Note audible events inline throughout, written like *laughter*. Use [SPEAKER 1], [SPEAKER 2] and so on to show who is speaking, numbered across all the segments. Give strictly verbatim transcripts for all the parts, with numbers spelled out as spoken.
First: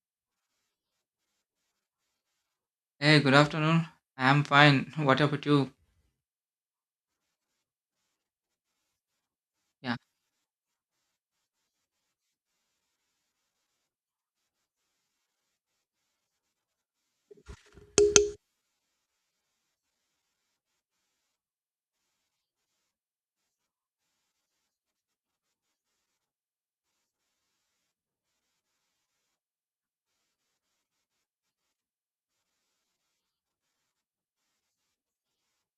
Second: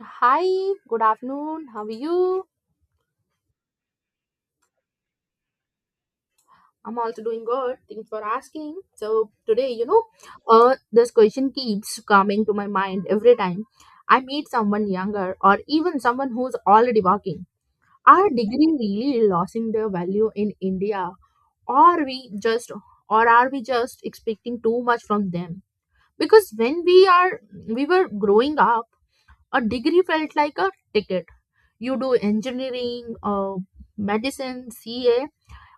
[SPEAKER 1] Hi, good afternoon. How are you?
[SPEAKER 2] Hey, good afternoon. I am fine. What about you?
[SPEAKER 1] I'm also doing good. Thanks for asking. So today, you
[SPEAKER 2] Yeah,
[SPEAKER 1] know, uh, this question keeps coming to my mind every time I meet someone younger or even someone who's already working. Are degree really losing their value in India, or we just, or are we just expecting too much from them? Because when we are, we were growing up, a degree felt like a ticket. You do engineering, uh, medicine, C A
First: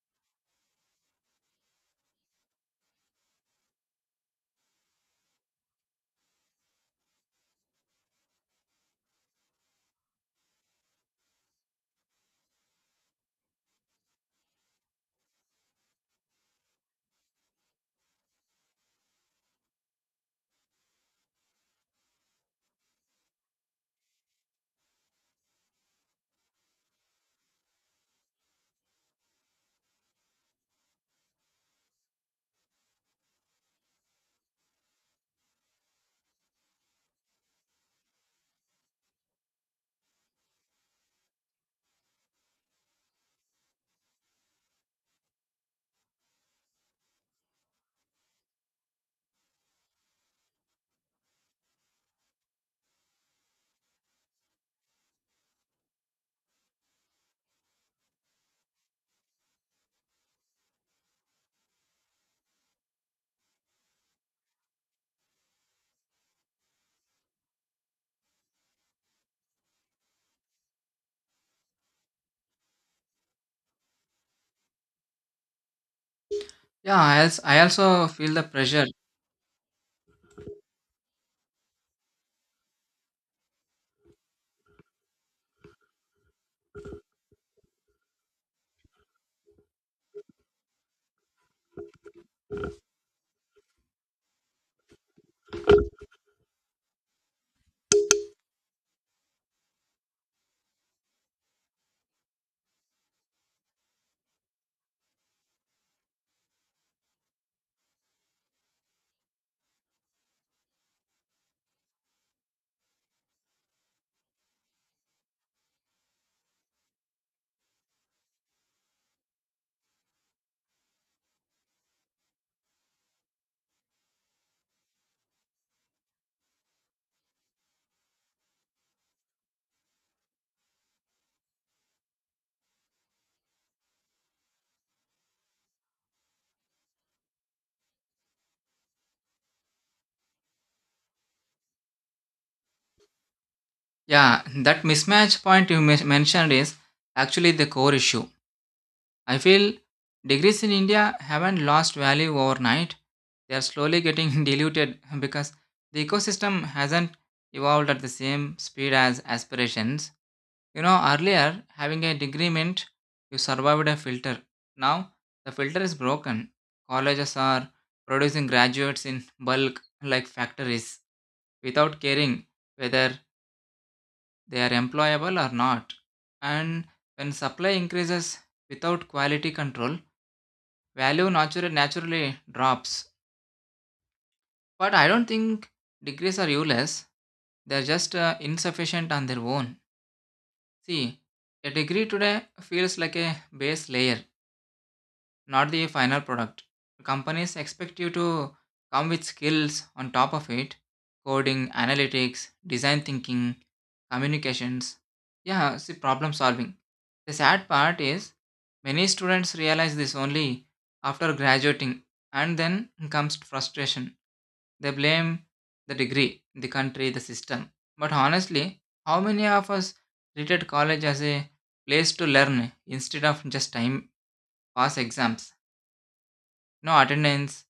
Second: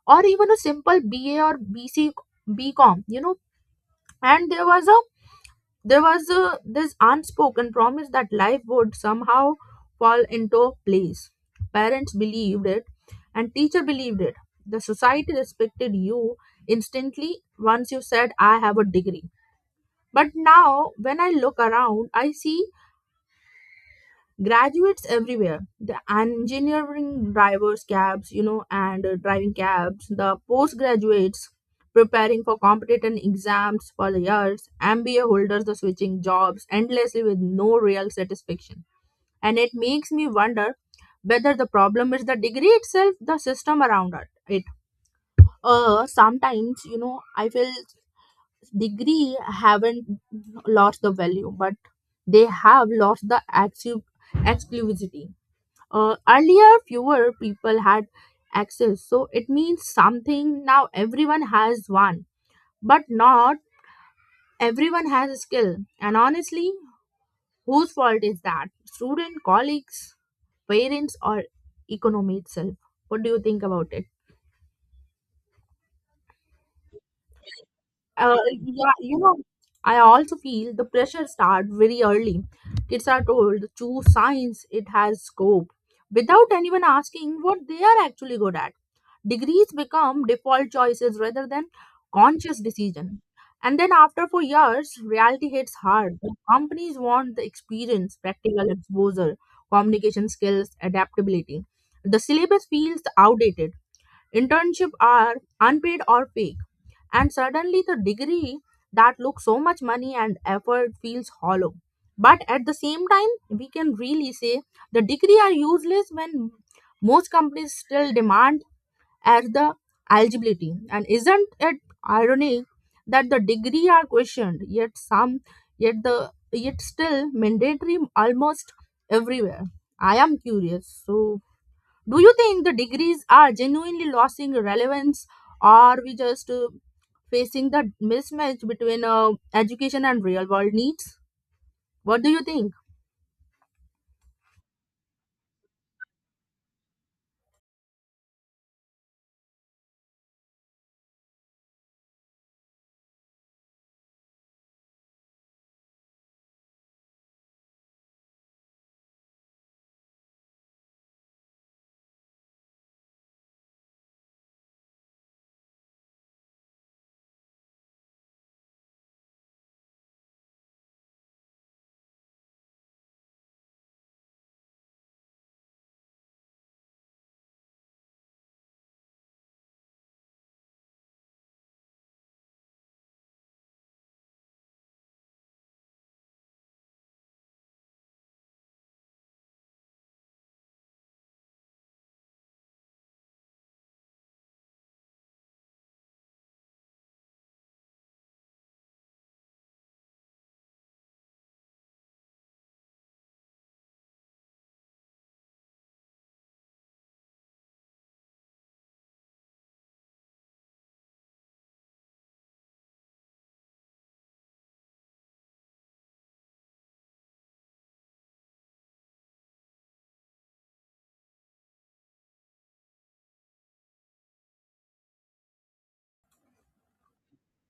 [SPEAKER 1] or even a simple B A or B C BCom, you know. And there was a there was a this unspoken promise that life would somehow fall into place. Parents believed it and teacher believed it. The society respected you instantly once you said I have a degree. But now when I look around, I see graduates everywhere, the engineering drivers cabs, you know and uh, driving cabs, the postgraduates preparing for competitive exams for the years, M B A holders, the switching jobs endlessly with no real satisfaction. And it makes me wonder whether the problem is the degree itself, the system around it. It uh sometimes, you know I feel degree haven't lost the value, but they have lost the active exclusivity. Uh, earlier, fewer people had access, so it means something. Now everyone has one, but not everyone has a skill. And honestly, whose fault is that? Student, colleagues, parents, or economy itself? What do you think about it?
[SPEAKER 2] yeah. I also, I also feel
[SPEAKER 1] Uh,
[SPEAKER 2] the pressure.
[SPEAKER 1] yeah, you know, I also feel the pressure start very early. Kids are told to choose science; it has scope, without anyone asking what they are actually good at. Degrees become default choices rather than conscious decision. And then after four years, reality hits hard. The companies want the experience, practical exposure, communication skills, adaptability. The syllabus feels outdated. Internships are unpaid or fake. And suddenly the degree that looks so much money and effort feels hollow. But at the same time, we can really say the degree are useless when most companies still demand as the eligibility. And isn't it ironic that the degree are questioned, yet some, yet the yet still mandatory almost everywhere? I am curious. So, do you think the degrees are genuinely losing relevance, or we just uh, facing the mismatch between uh, education and real world needs? What do you think?
[SPEAKER 2] Yeah, that mismatch point you mes- mentioned is actually the core issue. I feel degrees in India haven't lost value overnight. They are slowly getting *laughs* diluted because the ecosystem hasn't evolved at the same speed as aspirations. You know, earlier having a degree meant you survived a filter. Now the filter is broken. Colleges are producing graduates in bulk like factories without caring whether they are employable or not. And when supply increases without quality control, value natura- naturally drops. But I don't think degrees are useless. They're just uh, insufficient on their own. See, a degree today feels like a base layer not the final product. Companies expect you to come with skills on top of it: coding, analytics, design thinking, communications. Yeah, see, problem solving. The sad part is many students realize this only after graduating, and then comes frustration. They blame the degree, the country, the system. But honestly, how many of us treated college as a place to learn instead of just time pass exams? No attendance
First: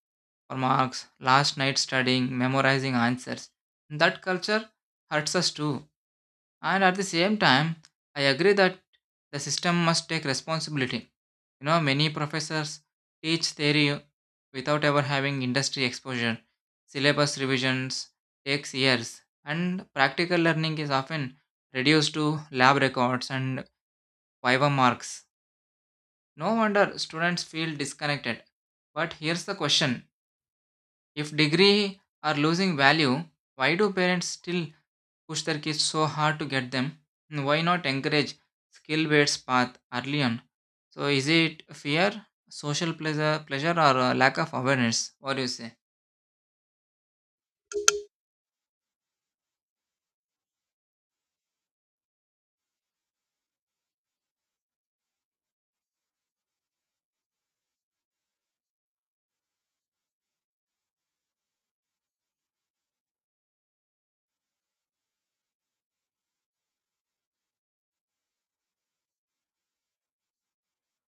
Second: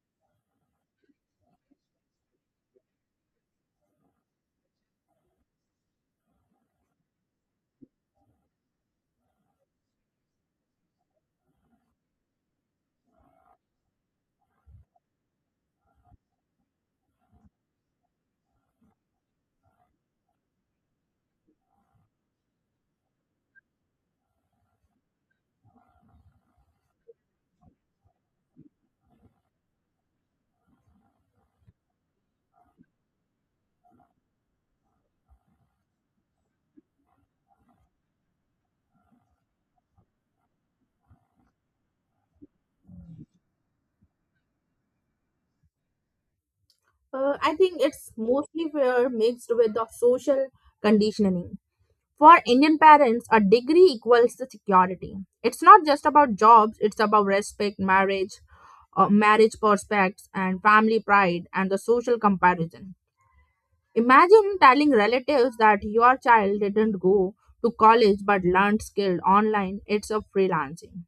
[SPEAKER 2] or marks, last night studying, memorizing answers. That culture hurts us too. And at the same time, I agree that the system must take responsibility. You know, many professors teach theory without ever having industry exposure. Syllabus revisions takes years, and practical learning is often reduced to lab records and viva marks. No wonder students feel disconnected. But here's the question: if degree are losing value, why do parents still push their kids so hard to get them? And why not encourage skill-based path early on? So is it fear, social pleasure, pleasure or uh, lack of awareness? What do you say?
[SPEAKER 1] Uh, I think it's mostly fair mixed with the social conditioning. For Indian parents, a degree equals the security. It's not just about jobs, it's about respect, marriage, uh, marriage prospects, and family pride and the social comparison. Imagine telling relatives that your child didn't go to college but learned skill online, it's a freelancing.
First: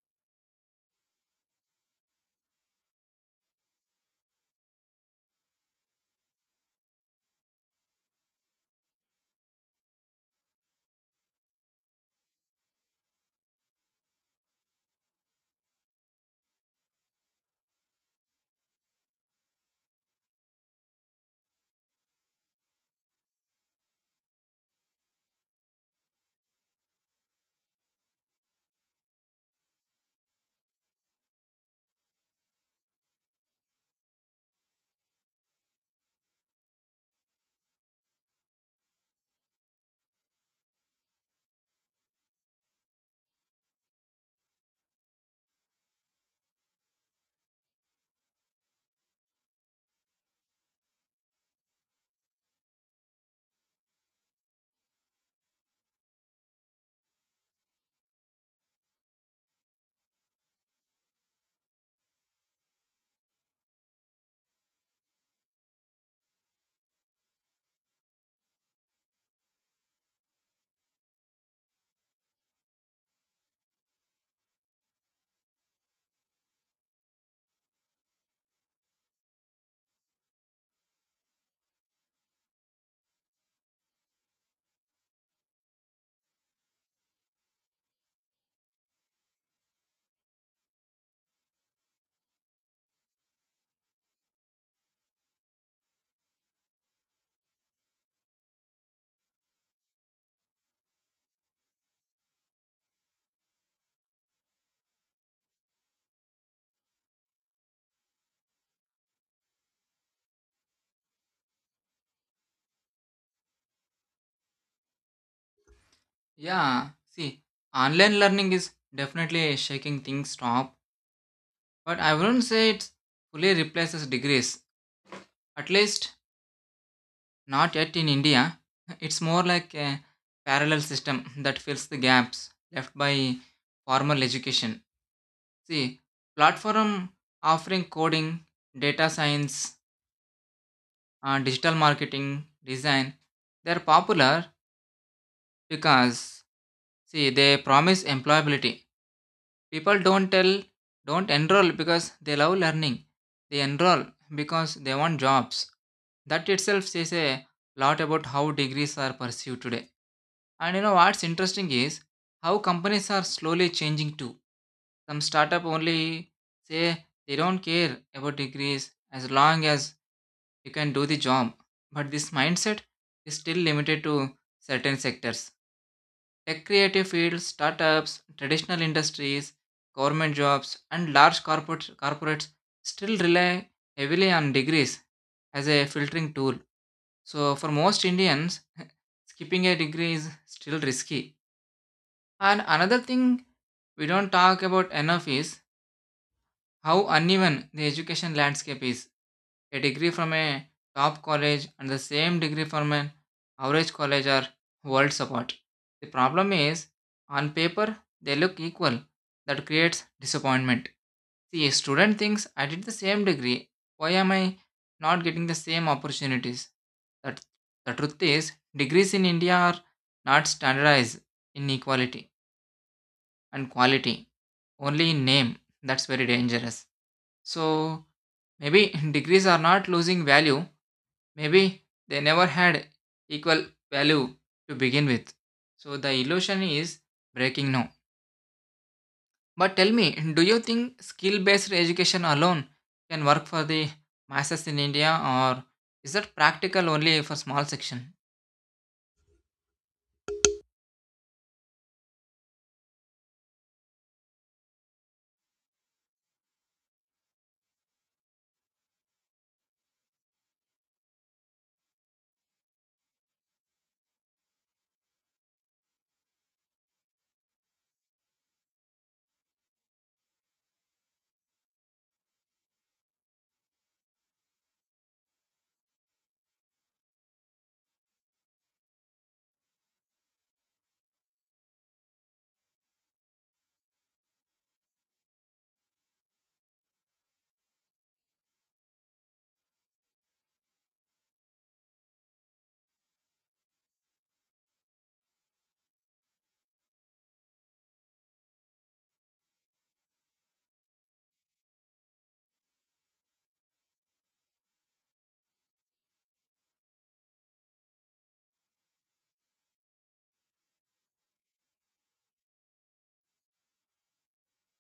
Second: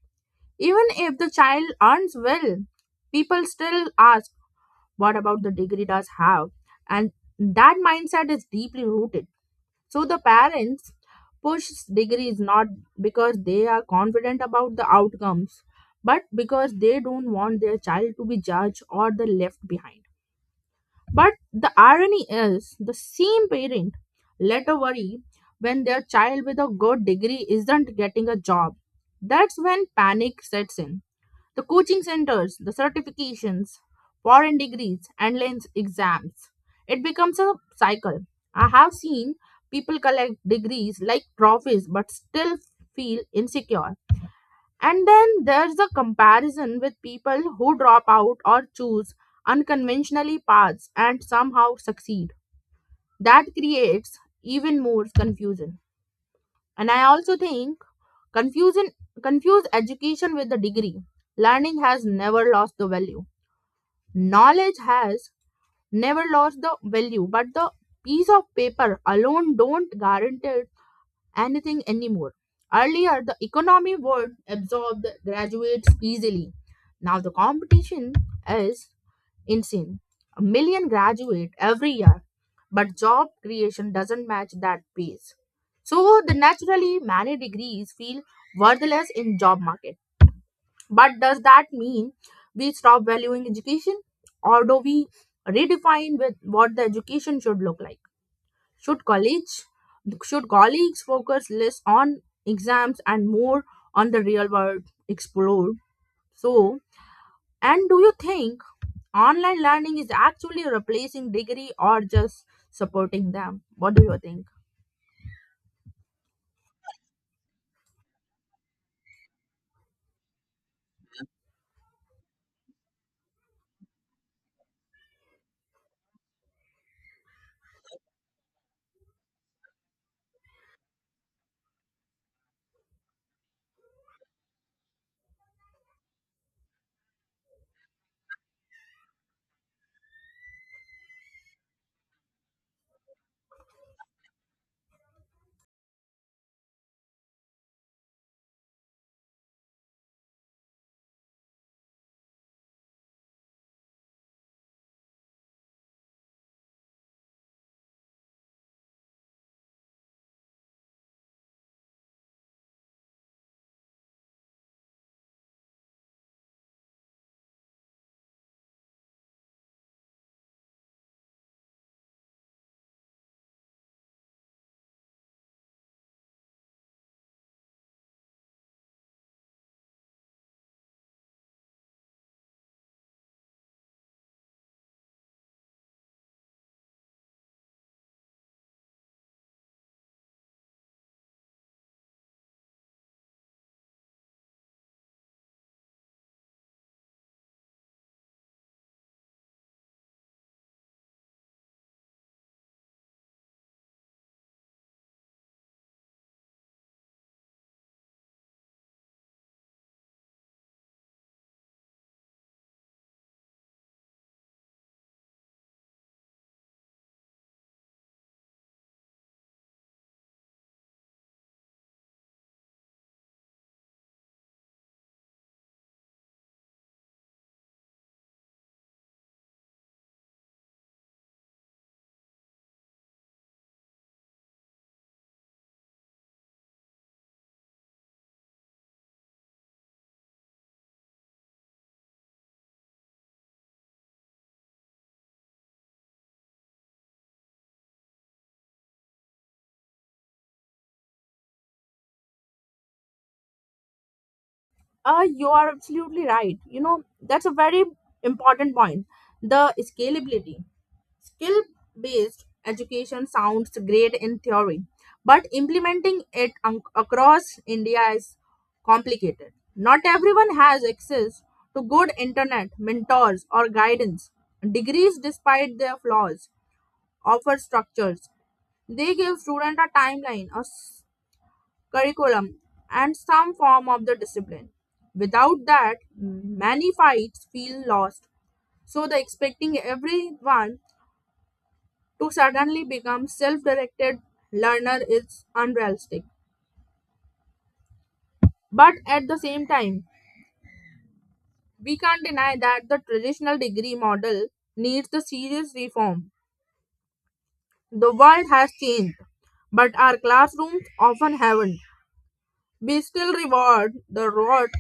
[SPEAKER 1] Even if the child earns well, people still ask, what about the degree does have? And that mindset is deeply rooted. So the parents push degrees not because they are confident about the outcomes, but because they don't want their child to be judged or the left behind. But the irony is the same parent later worry when their child with a good degree isn't getting a job. That's when panic sets in the coaching centers, the certifications, foreign degrees, and lens exams. It becomes a cycle. I have seen people collect degrees like trophies but still feel insecure. And then there's a comparison with people who drop out or choose unconventionally paths and somehow succeed. That creates even more confusion. And I also think confusion confuse education with the degree. Learning has never lost the value. Knowledge has never lost the value, but the piece of paper alone don't guarantee it anything anymore. Earlier the economy would absorb the graduates easily. Now the competition is insane. A million graduate every year, but job creation doesn't match that pace. So the naturally many degrees feel worthless in job market. But does that mean we stop valuing education? Or do we redefine with what the education should look like? Should college should colleagues focus less on exams and more on the real world explored? So and do you think online learning is actually replacing degree or just supporting them? What do you think?
[SPEAKER 2] Yeah, see, online learning is definitely shaking things up, but I wouldn't say it fully replaces degrees. At least not yet in India. *laughs* It's more like a parallel system that fills the gaps left by formal education. See, platform offering coding, data science, uh, digital marketing, design, they're popular because see they promise employability. People don't tell don't enroll because they love learning. They enroll because they want jobs. That itself says a lot about how degrees are pursued today. And you know what's interesting is how companies are slowly changing too. Some startup only say they don't care about degrees as long as you can do the job. But this mindset is still limited to certain sectors. Tech creative fields, startups, traditional industries, government jobs, and large corporate, corporates still rely heavily on degrees as a filtering tool. So, for most Indians, *laughs* skipping a degree is still risky. And another thing we don't talk about enough is how uneven the education landscape is. A degree from a top college and the same degree from an average college are worlds apart. The problem is, on paper, they look equal. That creates disappointment. See, a student thinks I did the same degree. Why am I not getting the same opportunities? That the truth is, degrees in India are not standardized in equality and quality only in name. That's very dangerous. So maybe *laughs* degrees are not losing value. Maybe they never had equal value to begin with. So the illusion is breaking now. But tell me, do you think skill based education alone can work for the masses in India or is that practical only for small section?
[SPEAKER 1] Uh, you are absolutely right. You know, that's a very important point. The scalability. Skill based education sounds great in theory, but implementing it un- across India is complicated. Not everyone has access to good internet, mentors, or guidance. Degrees, despite their flaws, offer structures. They give students a timeline, a s- curriculum, and some form of the discipline. Without that, many fights feel lost. So the expecting everyone to suddenly become self-directed learner is unrealistic. But at the same time, we can't deny that the traditional degree model needs the serious reform. The world has changed, but our classrooms often haven't. We still reward the reward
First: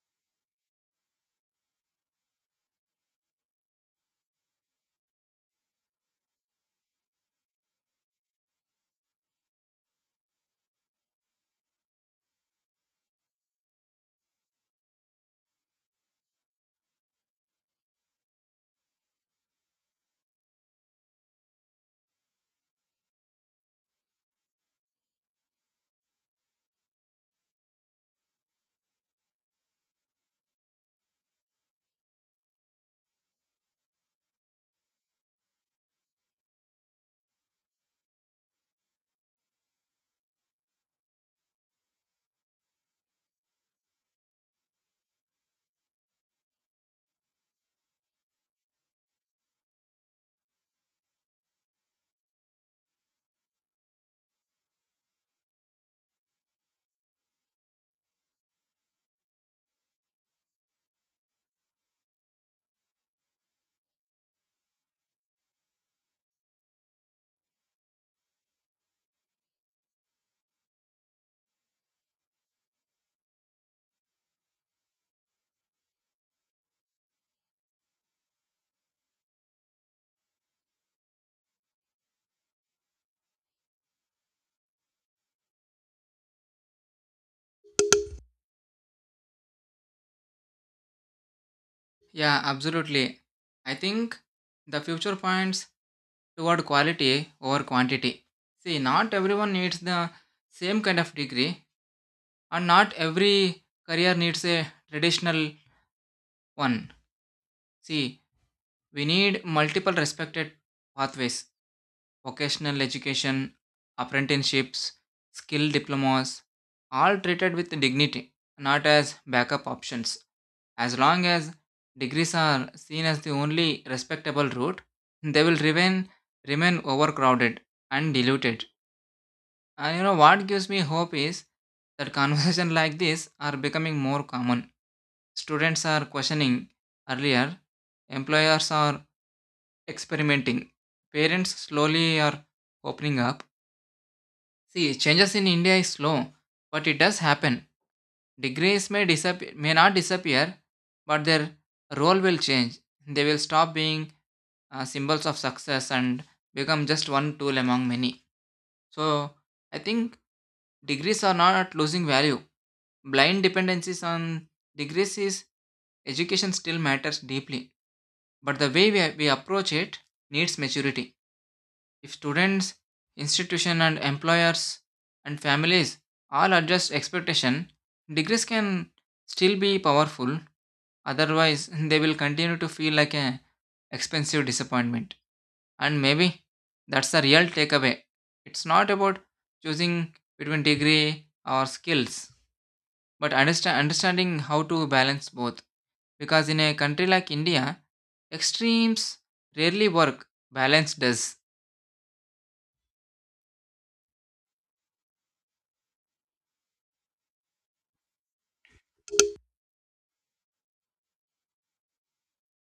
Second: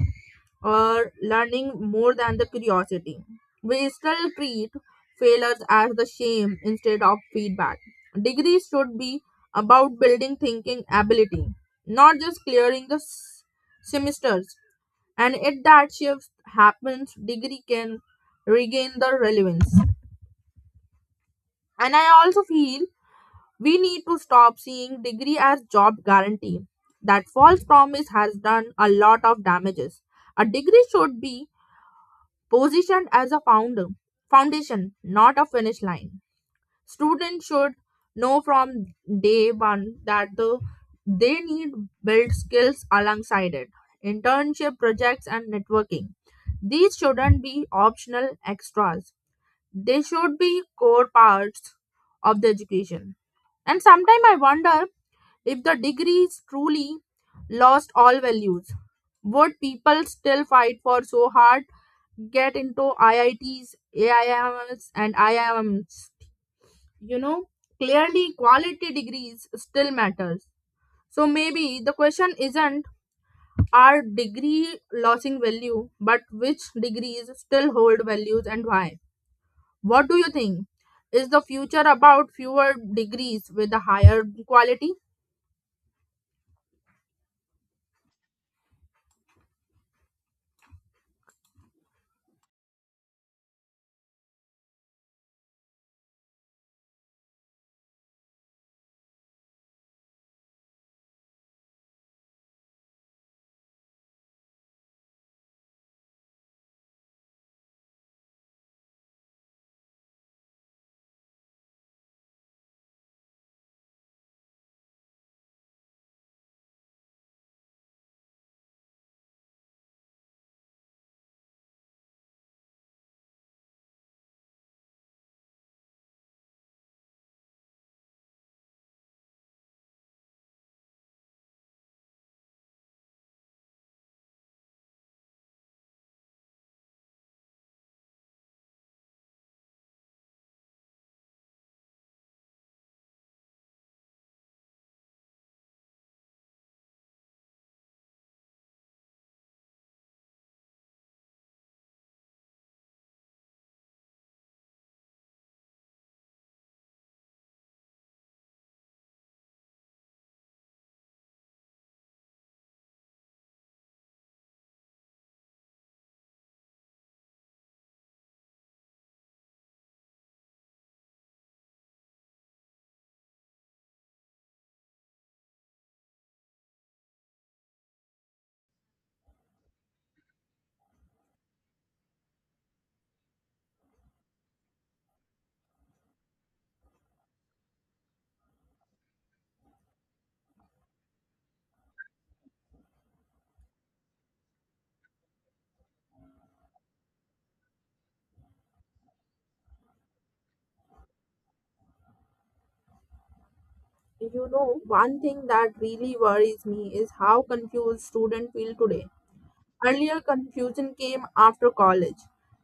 [SPEAKER 1] or learning more than the curiosity. We still treat failures as the shame instead of feedback. Degrees should be about building thinking ability, not just clearing the s- semesters. And if that shift happens, degree can regain the relevance. And I also feel we need to stop seeing degree as job guarantee. That false promise has done a lot of damages. A degree should be positioned as a founder, foundation, not a finish line. Students should know from day one that the, they need build skills alongside it. Internship projects and networking. These shouldn't be optional extras. They should be core parts of the education. And sometimes I wonder if the degrees truly lost all values, would people still fight for so hard, get into I I Ts, A I Ms, and I I Ms? You know, clearly quality degrees still matters. So maybe the question isn't are degree losing value, but which degrees still hold values and why? What do you think? Is the future about fewer degrees with a higher quality?
[SPEAKER 2] Yeah, absolutely. I think the future points toward quality over quantity. See, not everyone needs the same kind of degree, and not every career needs a traditional one. See, we need multiple respected pathways: vocational education, apprenticeships, skill diplomas, all treated with dignity, not as backup options. As long as degrees are seen as the only respectable route, they will remain, remain overcrowded and diluted. And you know what gives me hope is that conversations *laughs* like this are becoming more common. Students are questioning earlier, employers are experimenting, parents slowly are opening up. See, changes in India is slow, but it does happen. Degrees may disappear, may not disappear, but their role will change. They will stop being uh, symbols of success and become just one tool among many. So, I think degrees are not losing value, blind dependencies on degrees is. Education still matters deeply, but the way we, we approach it needs maturity. If students, institution and employers and families all adjust expectation, degrees can still be powerful, otherwise *laughs* they will continue to feel like an expensive disappointment. And maybe that's the real takeaway. It's not about choosing between degree or skills but understand, understanding how to balance both. Because in a country like India, extremes rarely work, balance does.
[SPEAKER 1] You know, one thing that really worries me is how confused students feel today. Earlier, confusion came after college.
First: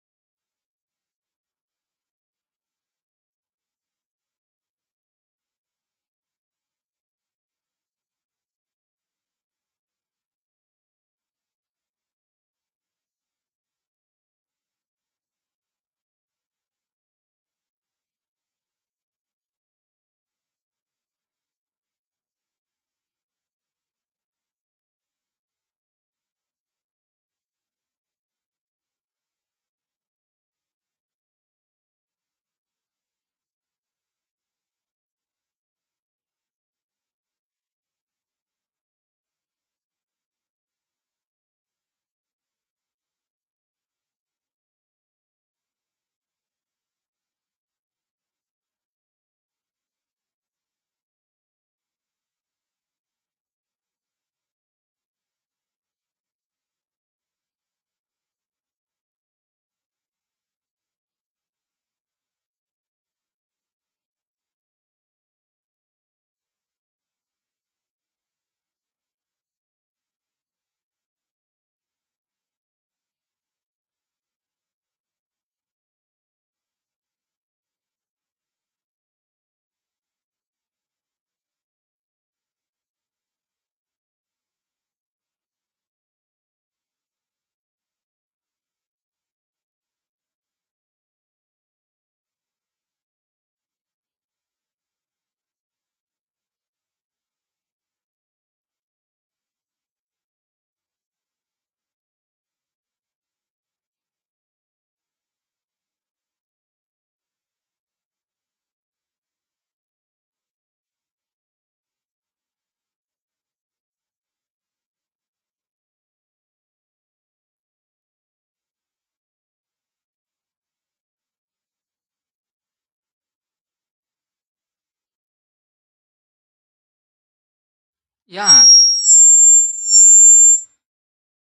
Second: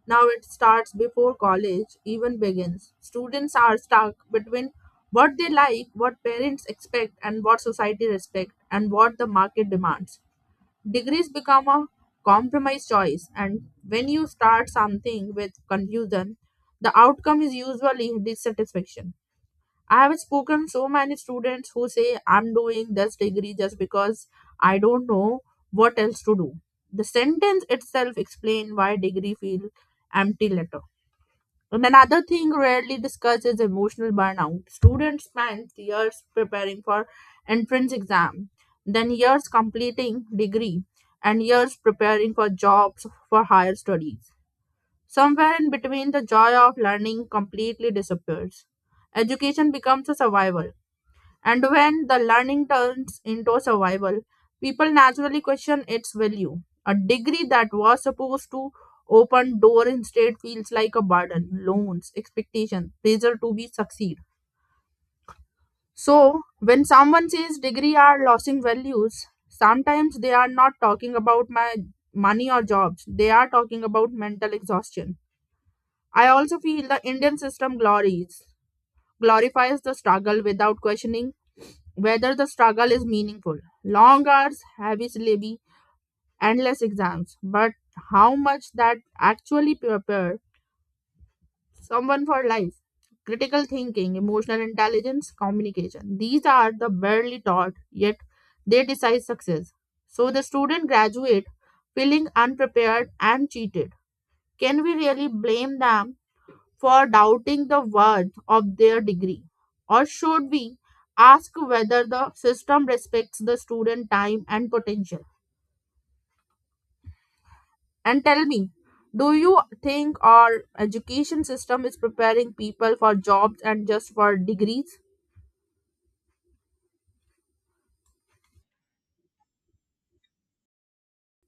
[SPEAKER 1] Now it starts before college even begins. Students are stuck between what they like, what parents expect, and what society respects, and what the market demands. Degrees become a compromise choice, and when you start something with confusion, the outcome is usually dissatisfaction. I have spoken so many students who say I'm doing this degree just because I don't know what else to do. The sentence itself explains why degree feel empty later. And another thing rarely discussed is emotional burnout. Students spend years preparing for entrance exam, then years completing degree, and years preparing for jobs for higher studies. Somewhere in between, the joy of learning completely disappears. Education becomes a survival, and when the learning turns into survival, people naturally question its value. A degree that was supposed to open door instead feels like a burden, loans, expectation, pressure to be succeed. So when someone says degree are losing values, sometimes they are not talking about my money or jobs. They are talking about mental exhaustion. I also feel the Indian system glories glorifies the struggle without questioning whether the struggle is meaningful. Long hours, heavy syllabi, endless exams, but how much that actually prepare someone for life? Critical thinking, emotional intelligence, communication. These are the barely taught, yet they decide success. So the student graduate feeling unprepared and cheated. Can we really blame them for doubting the worth of their degree? Or should we ask whether the system respects the student time and potential? And tell me, do you think our education system is preparing people for jobs and just for degrees?
[SPEAKER 2] Yeah,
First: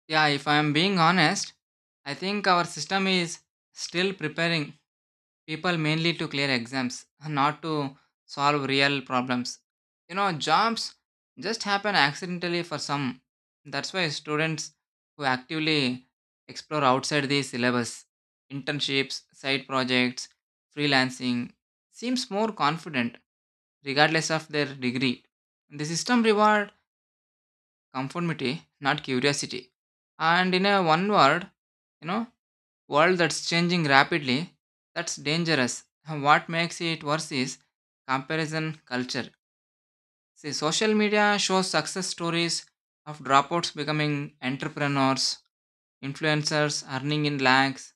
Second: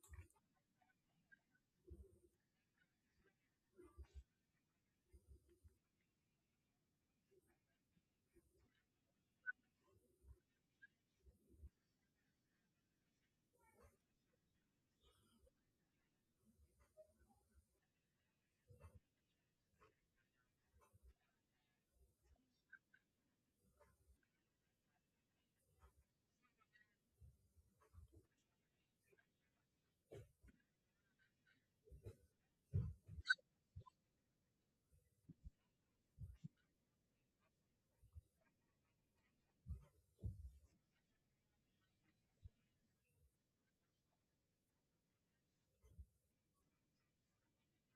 [SPEAKER 2] yeah, if I'm being honest, I think our system is still preparing people mainly to clear exams not to solve real problems. You know jobs just happen accidentally for some. That's why students who actively explore outside the syllabus, internships, side projects, freelancing, seems more confident regardless of their degree. The system reward conformity not curiosity, and in a one word, you know, world that's changing rapidly, that's dangerous. What makes it worse is comparison culture. See, social media shows success stories of dropouts becoming entrepreneurs, influencers earning in lakhs,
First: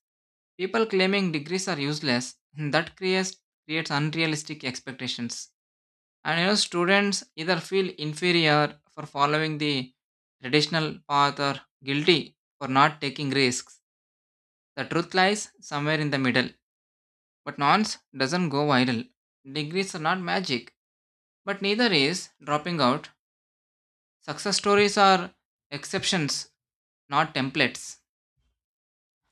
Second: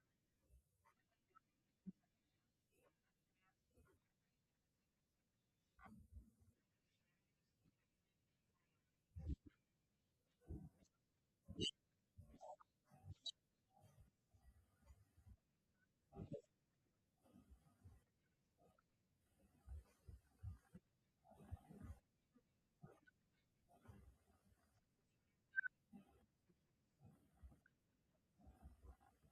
[SPEAKER 2] people claiming degrees are useless. That creates creates unrealistic expectations. And you know, students either feel inferior for following the traditional path or guilty for not taking risks. The truth lies somewhere in the middle. But nonce doesn't go viral. Degrees are not magic, but neither is dropping out. Success stories are exceptions, not templates.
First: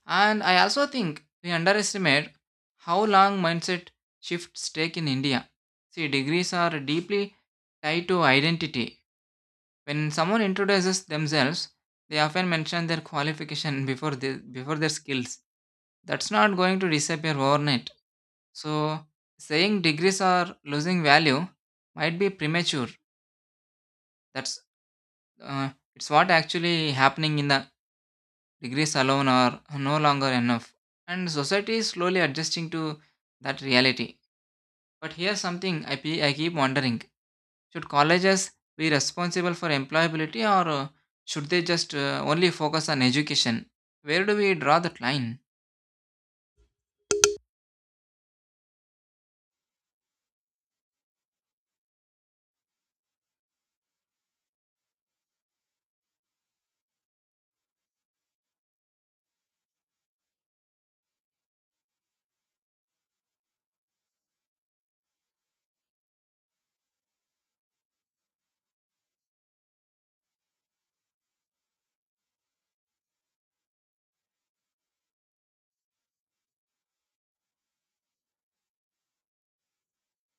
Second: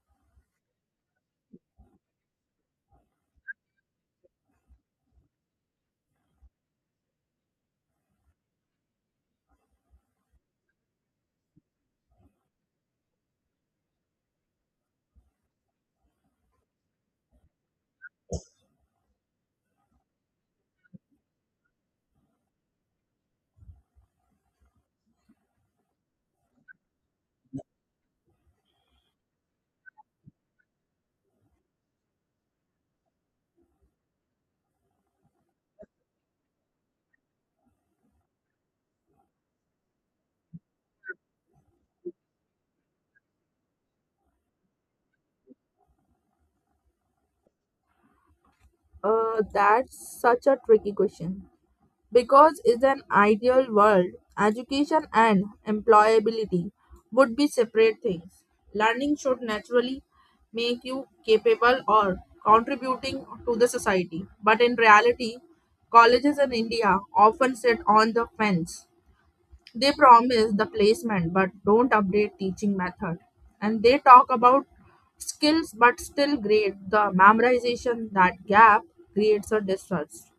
[SPEAKER 2] And I also think we underestimate how long mindset shifts take in India. See, degrees are deeply tied to identity. When someone introduces themselves, they often mention their qualification before, the, before their skills. That's not going to disappear overnight. So saying degrees are losing value might be premature. That's uh, it's what actually happening in the degrees alone are no longer enough, and society is slowly adjusting to that reality. But here's something I pe- I keep wondering: should colleges be responsible for employability, or uh, should they just uh, only focus on education? Where do we draw that line?
[SPEAKER 1] Uh, that's such a tricky question. Because in an ideal world, education and employability would be separate things. Learning should naturally make you capable or contributing to the society. But in reality, colleges in India often sit on the fence. They promise the placement but don't update teaching method. And they talk about skills but still grade the memorization. That gap creates a distrust.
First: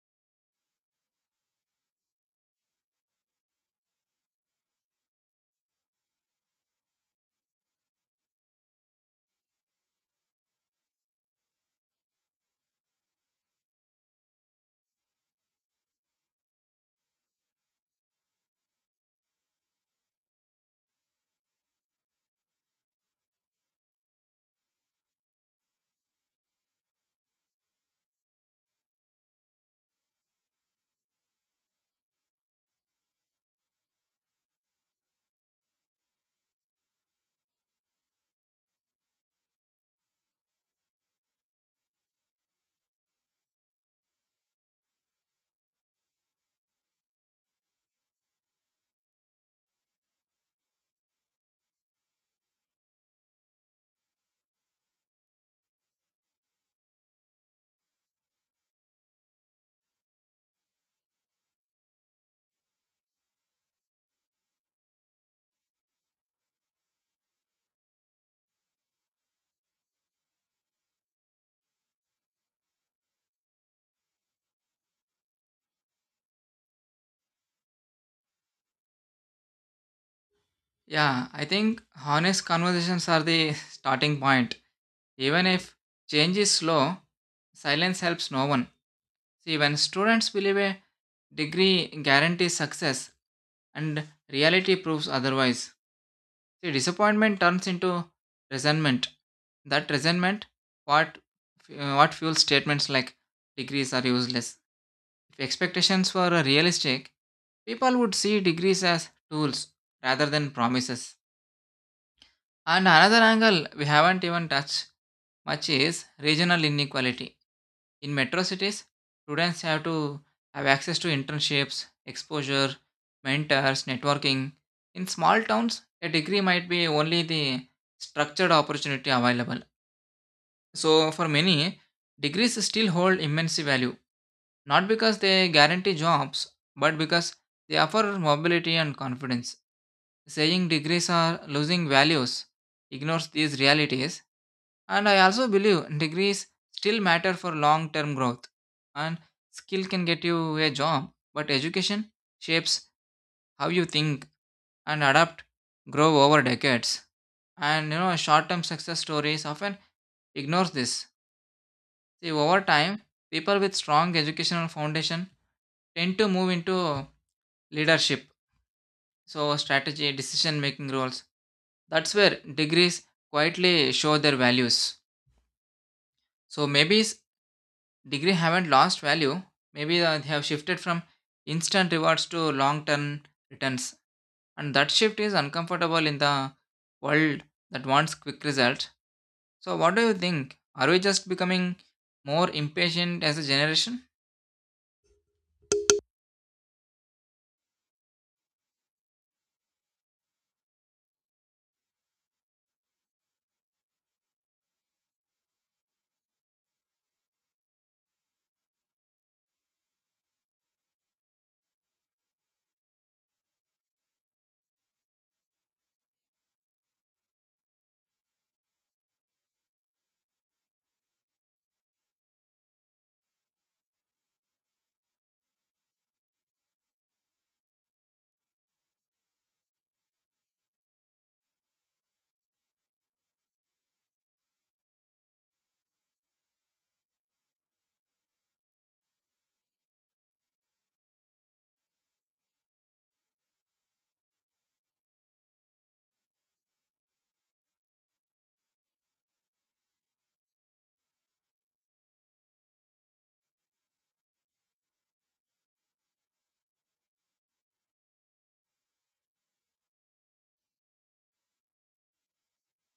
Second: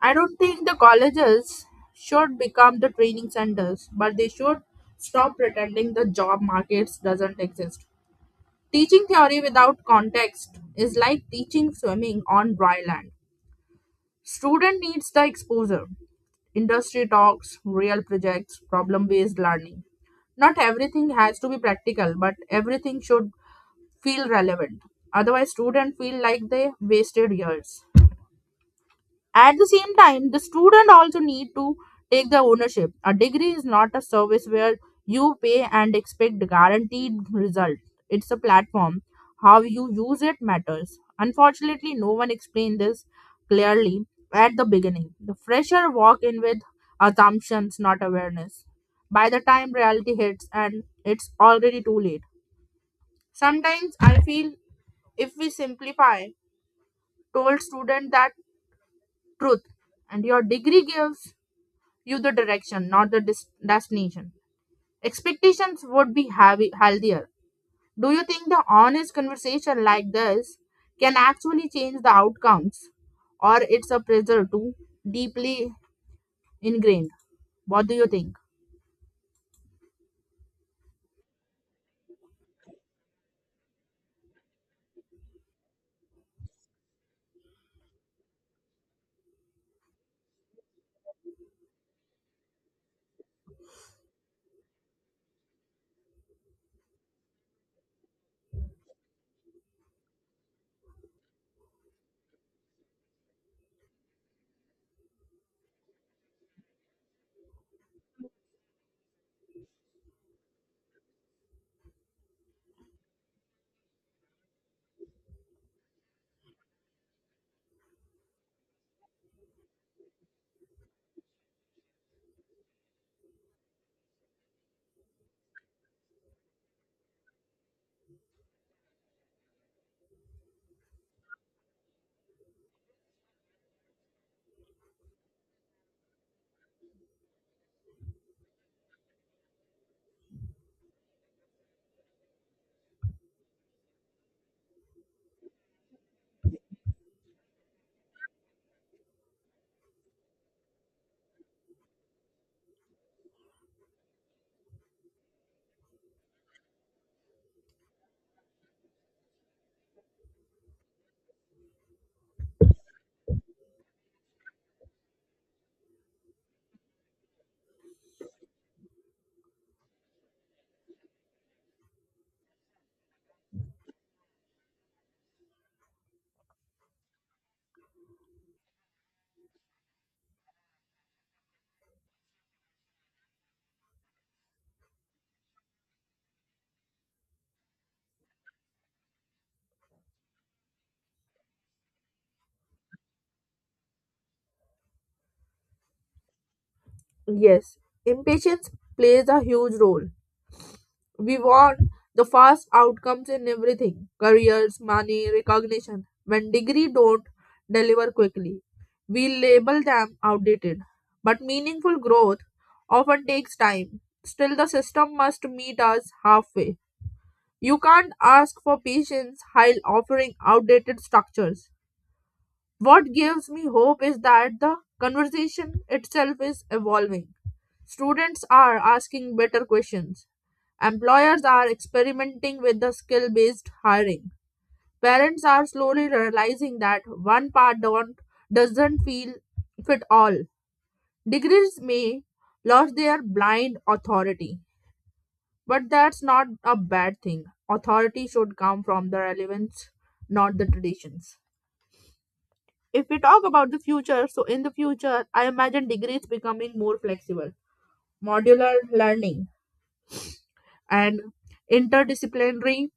[SPEAKER 1] I don't think the colleges should become the training centers, but they should stop pretending the job markets doesn't exist. Teaching theory without context is like teaching swimming on dry land. Student needs the exposure, industry talks, real projects, problem-based learning. Not everything has to be practical, but everything should feel relevant. Otherwise, students feel like they wasted years. At the same time, the student also need to take the ownership. A degree is not a service where you pay and expect guaranteed result. It's a platform. How you use it matters. Unfortunately, no one explained this clearly at the beginning. The fresher walk in with assumptions, not awareness. By the time reality hits and it's already too late. Sometimes I feel if we simplify, told student that truth and your degree gives you the direction, not the dis- destination. Expectations would be heavy- healthier. Do you think the honest conversation like this can actually change the outcomes, or it's a pressure too deeply ingrained? What do you think?
[SPEAKER 2] Yeah, I think honest conversations are the *laughs* starting point. Even if change is slow, silence helps no one. See, when students believe a degree guarantees success and reality proves otherwise, see, disappointment turns into resentment. That resentment, what, uh, what fuels statements like degrees are useless. If expectations were realistic, people would see degrees as tools rather than promises. And another angle we haven't even touched much is regional inequality. In metro cities, students have to have access to internships, exposure, mentors, networking. In small towns, a degree might be only the structured opportunity available. So, for many, degrees still hold immense value not because they guarantee jobs, but because they offer mobility and confidence. Saying degrees are losing values ignores these realities, and I also believe degrees still matter for long term growth. And skill can get you a job, but education shapes how you think and adapt, grow over decades. And you know, short term success stories often ignores this. See, over time, people with strong educational foundation tend to move into leadership, so strategy, decision making roles. That's where degrees quietly show their values. So maybe s- degree haven't lost value. Maybe uh, they have shifted from instant rewards to long term returns, and that shift is uncomfortable in the world that wants quick results. So what do you think? Are we just becoming more impatient as a generation?
[SPEAKER 1] Yes, impatience plays a huge role. We want the fast outcomes in everything careers, money, recognition. When degree don't deliver quickly, we label them outdated. But meaningful growth often takes time. Still, the system must meet us halfway. You can't ask for patience while offering outdated structures. What gives me hope is that the conversation itself is evolving. Students are asking better questions. Employers are experimenting with the skill based hiring. Parents are slowly realizing that one part don't, doesn't feel fit all. Degrees may lose their blind authority, but that's not a bad thing. Authority should come from the relevance, not the traditions. If we talk about the future, so in the future, I imagine degrees becoming more flexible, modular learning, and interdisciplinary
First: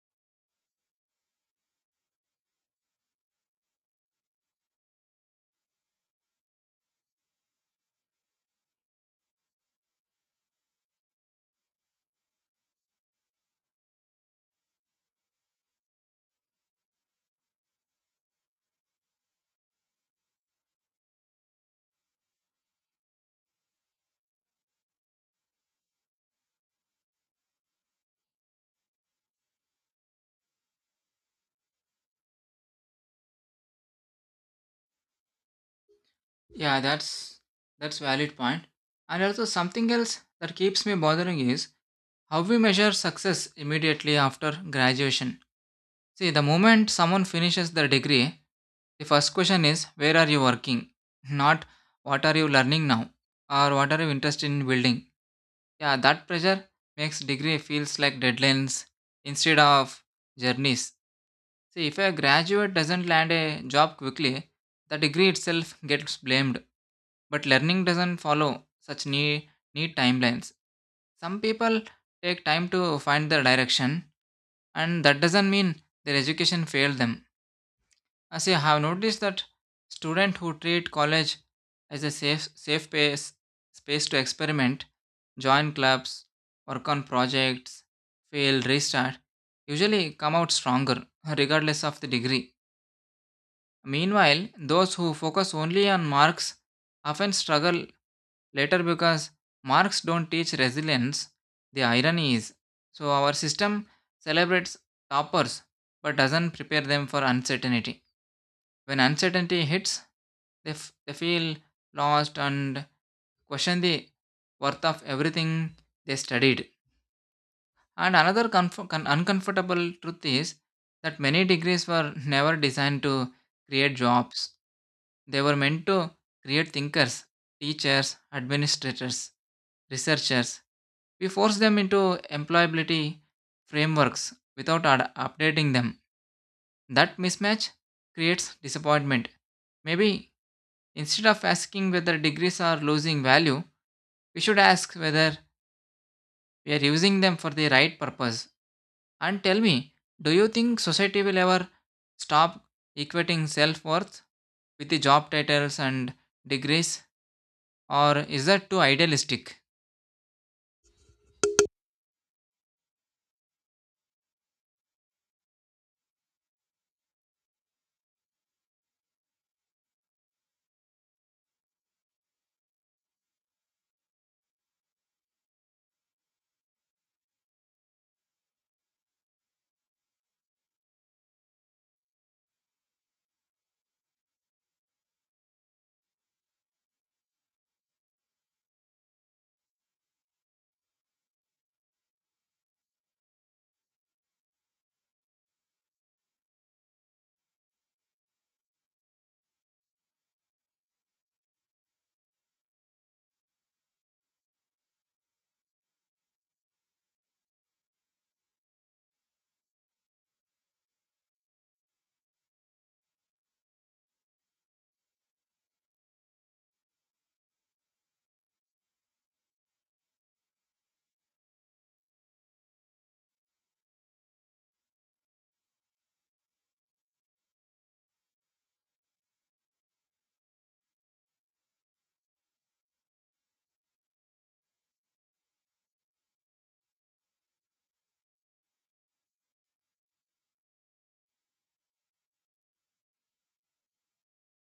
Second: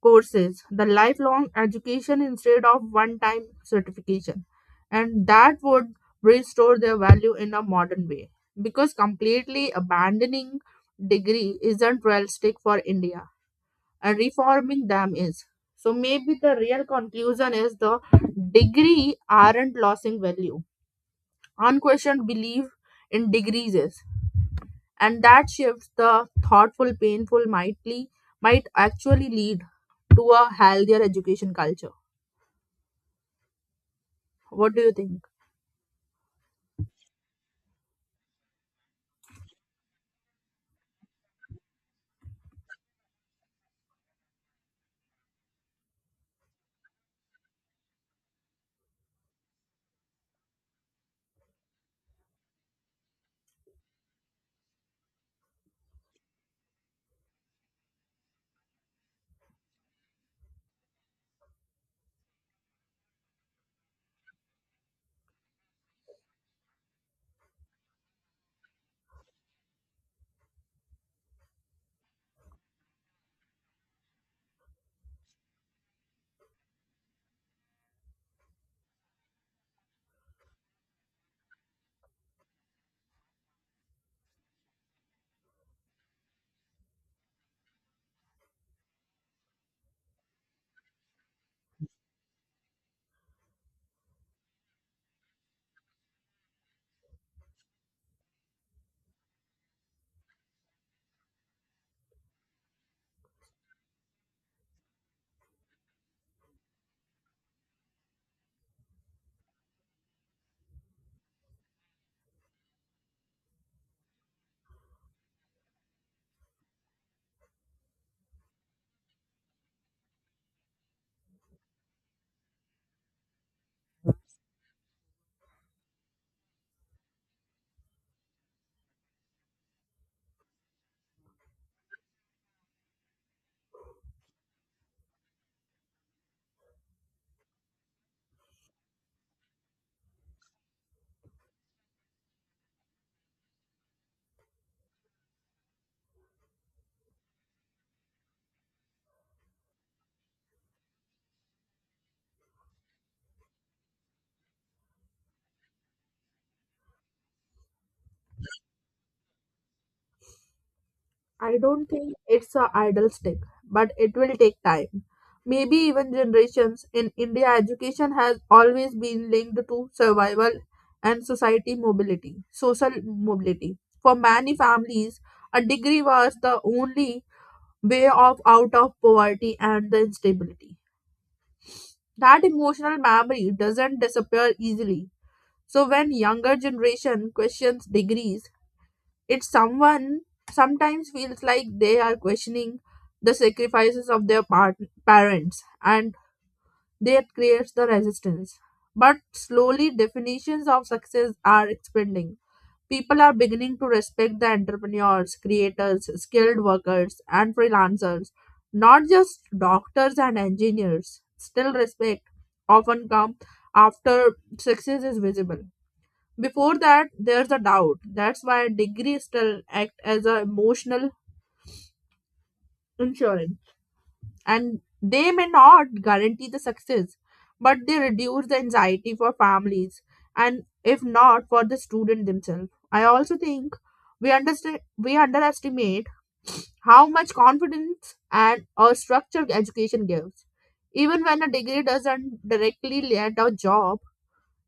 [SPEAKER 1] courses, the lifelong education instead of one time certification. And that would restore their value in a modern way because completely abandoning degree isn't realistic for India, and reforming them is. So maybe the real conclusion is the degree aren't losing value. Unquestioned belief in degrees is. And that shifts the thoughtful painful mightly might actually lead to a healthier education culture. What do you think?
[SPEAKER 2] Yeah, that's that's valid point. And also something else that keeps me bothering is how we measure success immediately after graduation. See, the moment someone finishes their degree, the first question is where are you working? *laughs* Not what are you learning now or what are you interested in building. Yeah, that pressure makes degree feels like deadlines instead of journeys. See, if a graduate doesn't land a job quickly, the degree itself gets blamed, but learning doesn't follow such neat, neat timelines. Some people take time to find their direction, and that doesn't mean their education failed them. As I have noticed that students who treat college as a safe safe space space to experiment, join clubs, work on projects, fail, restart, usually come out stronger, regardless of the degree. Meanwhile, those who focus only on marks often struggle later because marks don't teach resilience. The irony is so our system celebrates toppers but doesn't prepare them for uncertainty. When uncertainty hits, they, f- they feel lost and question the worth of everything they studied. And another comf- con- uncomfortable truth is that many degrees were never designed to create jobs. They were meant to create thinkers, teachers, administrators, researchers. We force them into employability frameworks without ad- updating them. That mismatch creates disappointment. Maybe instead of asking whether degrees are losing value, we should ask whether we are using them for the right purpose. And tell me, do you think society will ever stop equating self worth with the job titles and degrees, or is that too idealistic?
[SPEAKER 1] I don't think it's a idle stick, but it will take time, maybe even generations. In India, education has always been linked to survival and society mobility social mobility. For many families, a degree was the only way of out of poverty and the instability. That emotional memory doesn't disappear easily. So when younger generation questions degrees, it someone sometimes feels like they are questioning the sacrifices of their part- parents, and that creates the resistance. But slowly definitions of success are expanding. People are beginning to respect the entrepreneurs, creators, skilled workers, and freelancers, not just doctors and engineers. Still, respect often comes after success is visible. Before that, there's a doubt. That's why degree still act as a emotional insurance, and they may not guarantee the success, but they reduce the anxiety for families, and if not for the student themselves. I also think we understand we underestimate how much confidence and a structured education gives, even when a degree doesn't directly lead to a job.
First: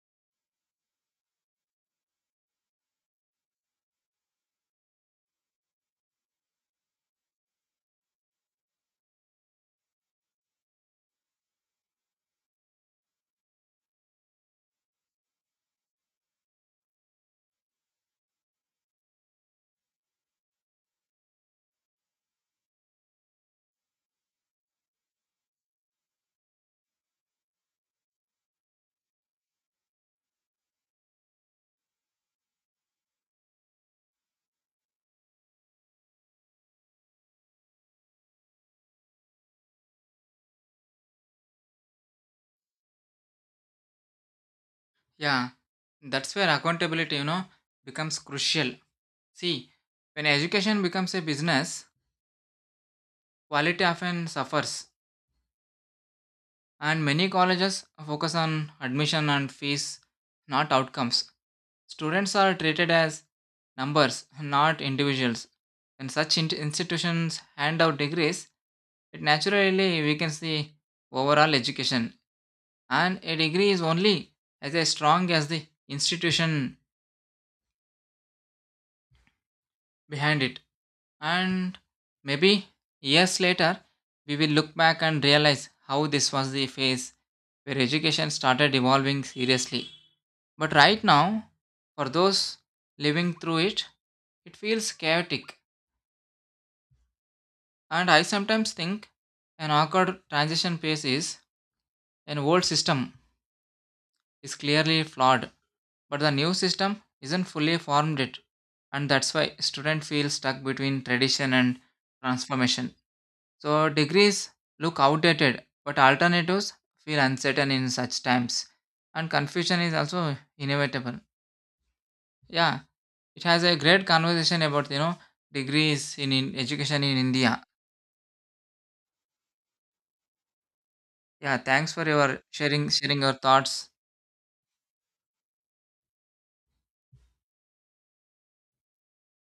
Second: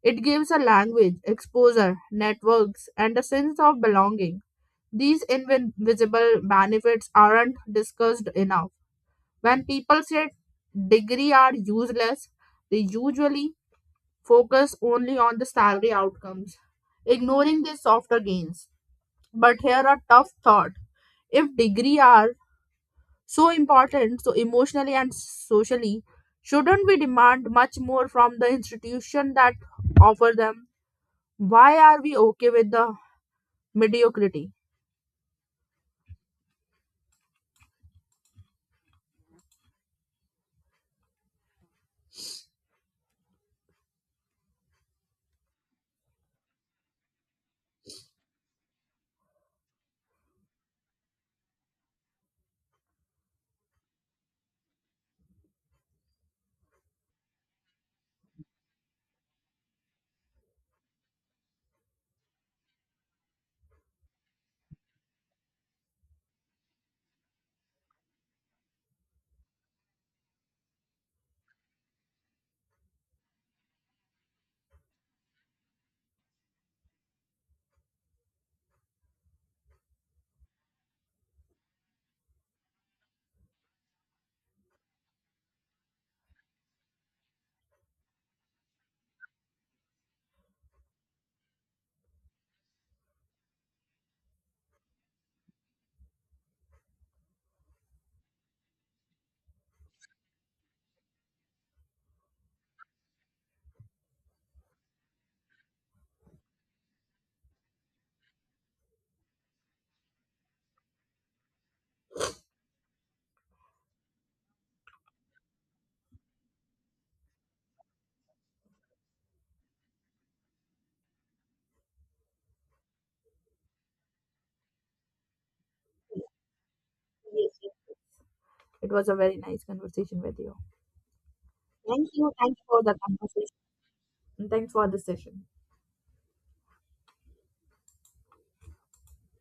[SPEAKER 1] It gives a language exposure, networks, and a sense of belonging. These invisible benefits aren't discussed enough. When people say degree are useless, they usually focus only on the salary outcomes, ignoring the softer gains. But here a tough thought. If degree are so important, so emotionally and socially, shouldn't we demand much more from the institution that offer them? Why are we okay with the mediocrity?
[SPEAKER 2] Yeah, that's where accountability, you know, becomes crucial. See, when education becomes a business, quality often suffers. And many colleges focus on admission and fees, not outcomes. Students are treated as numbers, not individuals. When such in- institutions hand out degrees, it naturally weakens the overall education, and a degree is only as strong as the institution behind it. And maybe years later, we will look back and realize how this was the phase where education started evolving seriously. But right now, for those living through it, it feels chaotic. And I sometimes think an awkward transition phase is an old system is clearly flawed, but the new system isn't fully formed yet. And that's why students feel stuck between tradition and transformation. So degrees look outdated, but alternatives feel uncertain in such times. And confusion is also inevitable. Yeah. It has a great conversation about you know degrees in, in education in
[SPEAKER 1] Yes,
[SPEAKER 2] India.
[SPEAKER 1] yes. It was a very nice conversation with you.
[SPEAKER 2] Yeah, thanks for
[SPEAKER 1] Thank you.
[SPEAKER 2] your
[SPEAKER 1] Thank you for
[SPEAKER 2] sharing
[SPEAKER 1] the
[SPEAKER 2] sharing your
[SPEAKER 1] conversation.
[SPEAKER 2] thoughts.
[SPEAKER 1] And thanks for the session.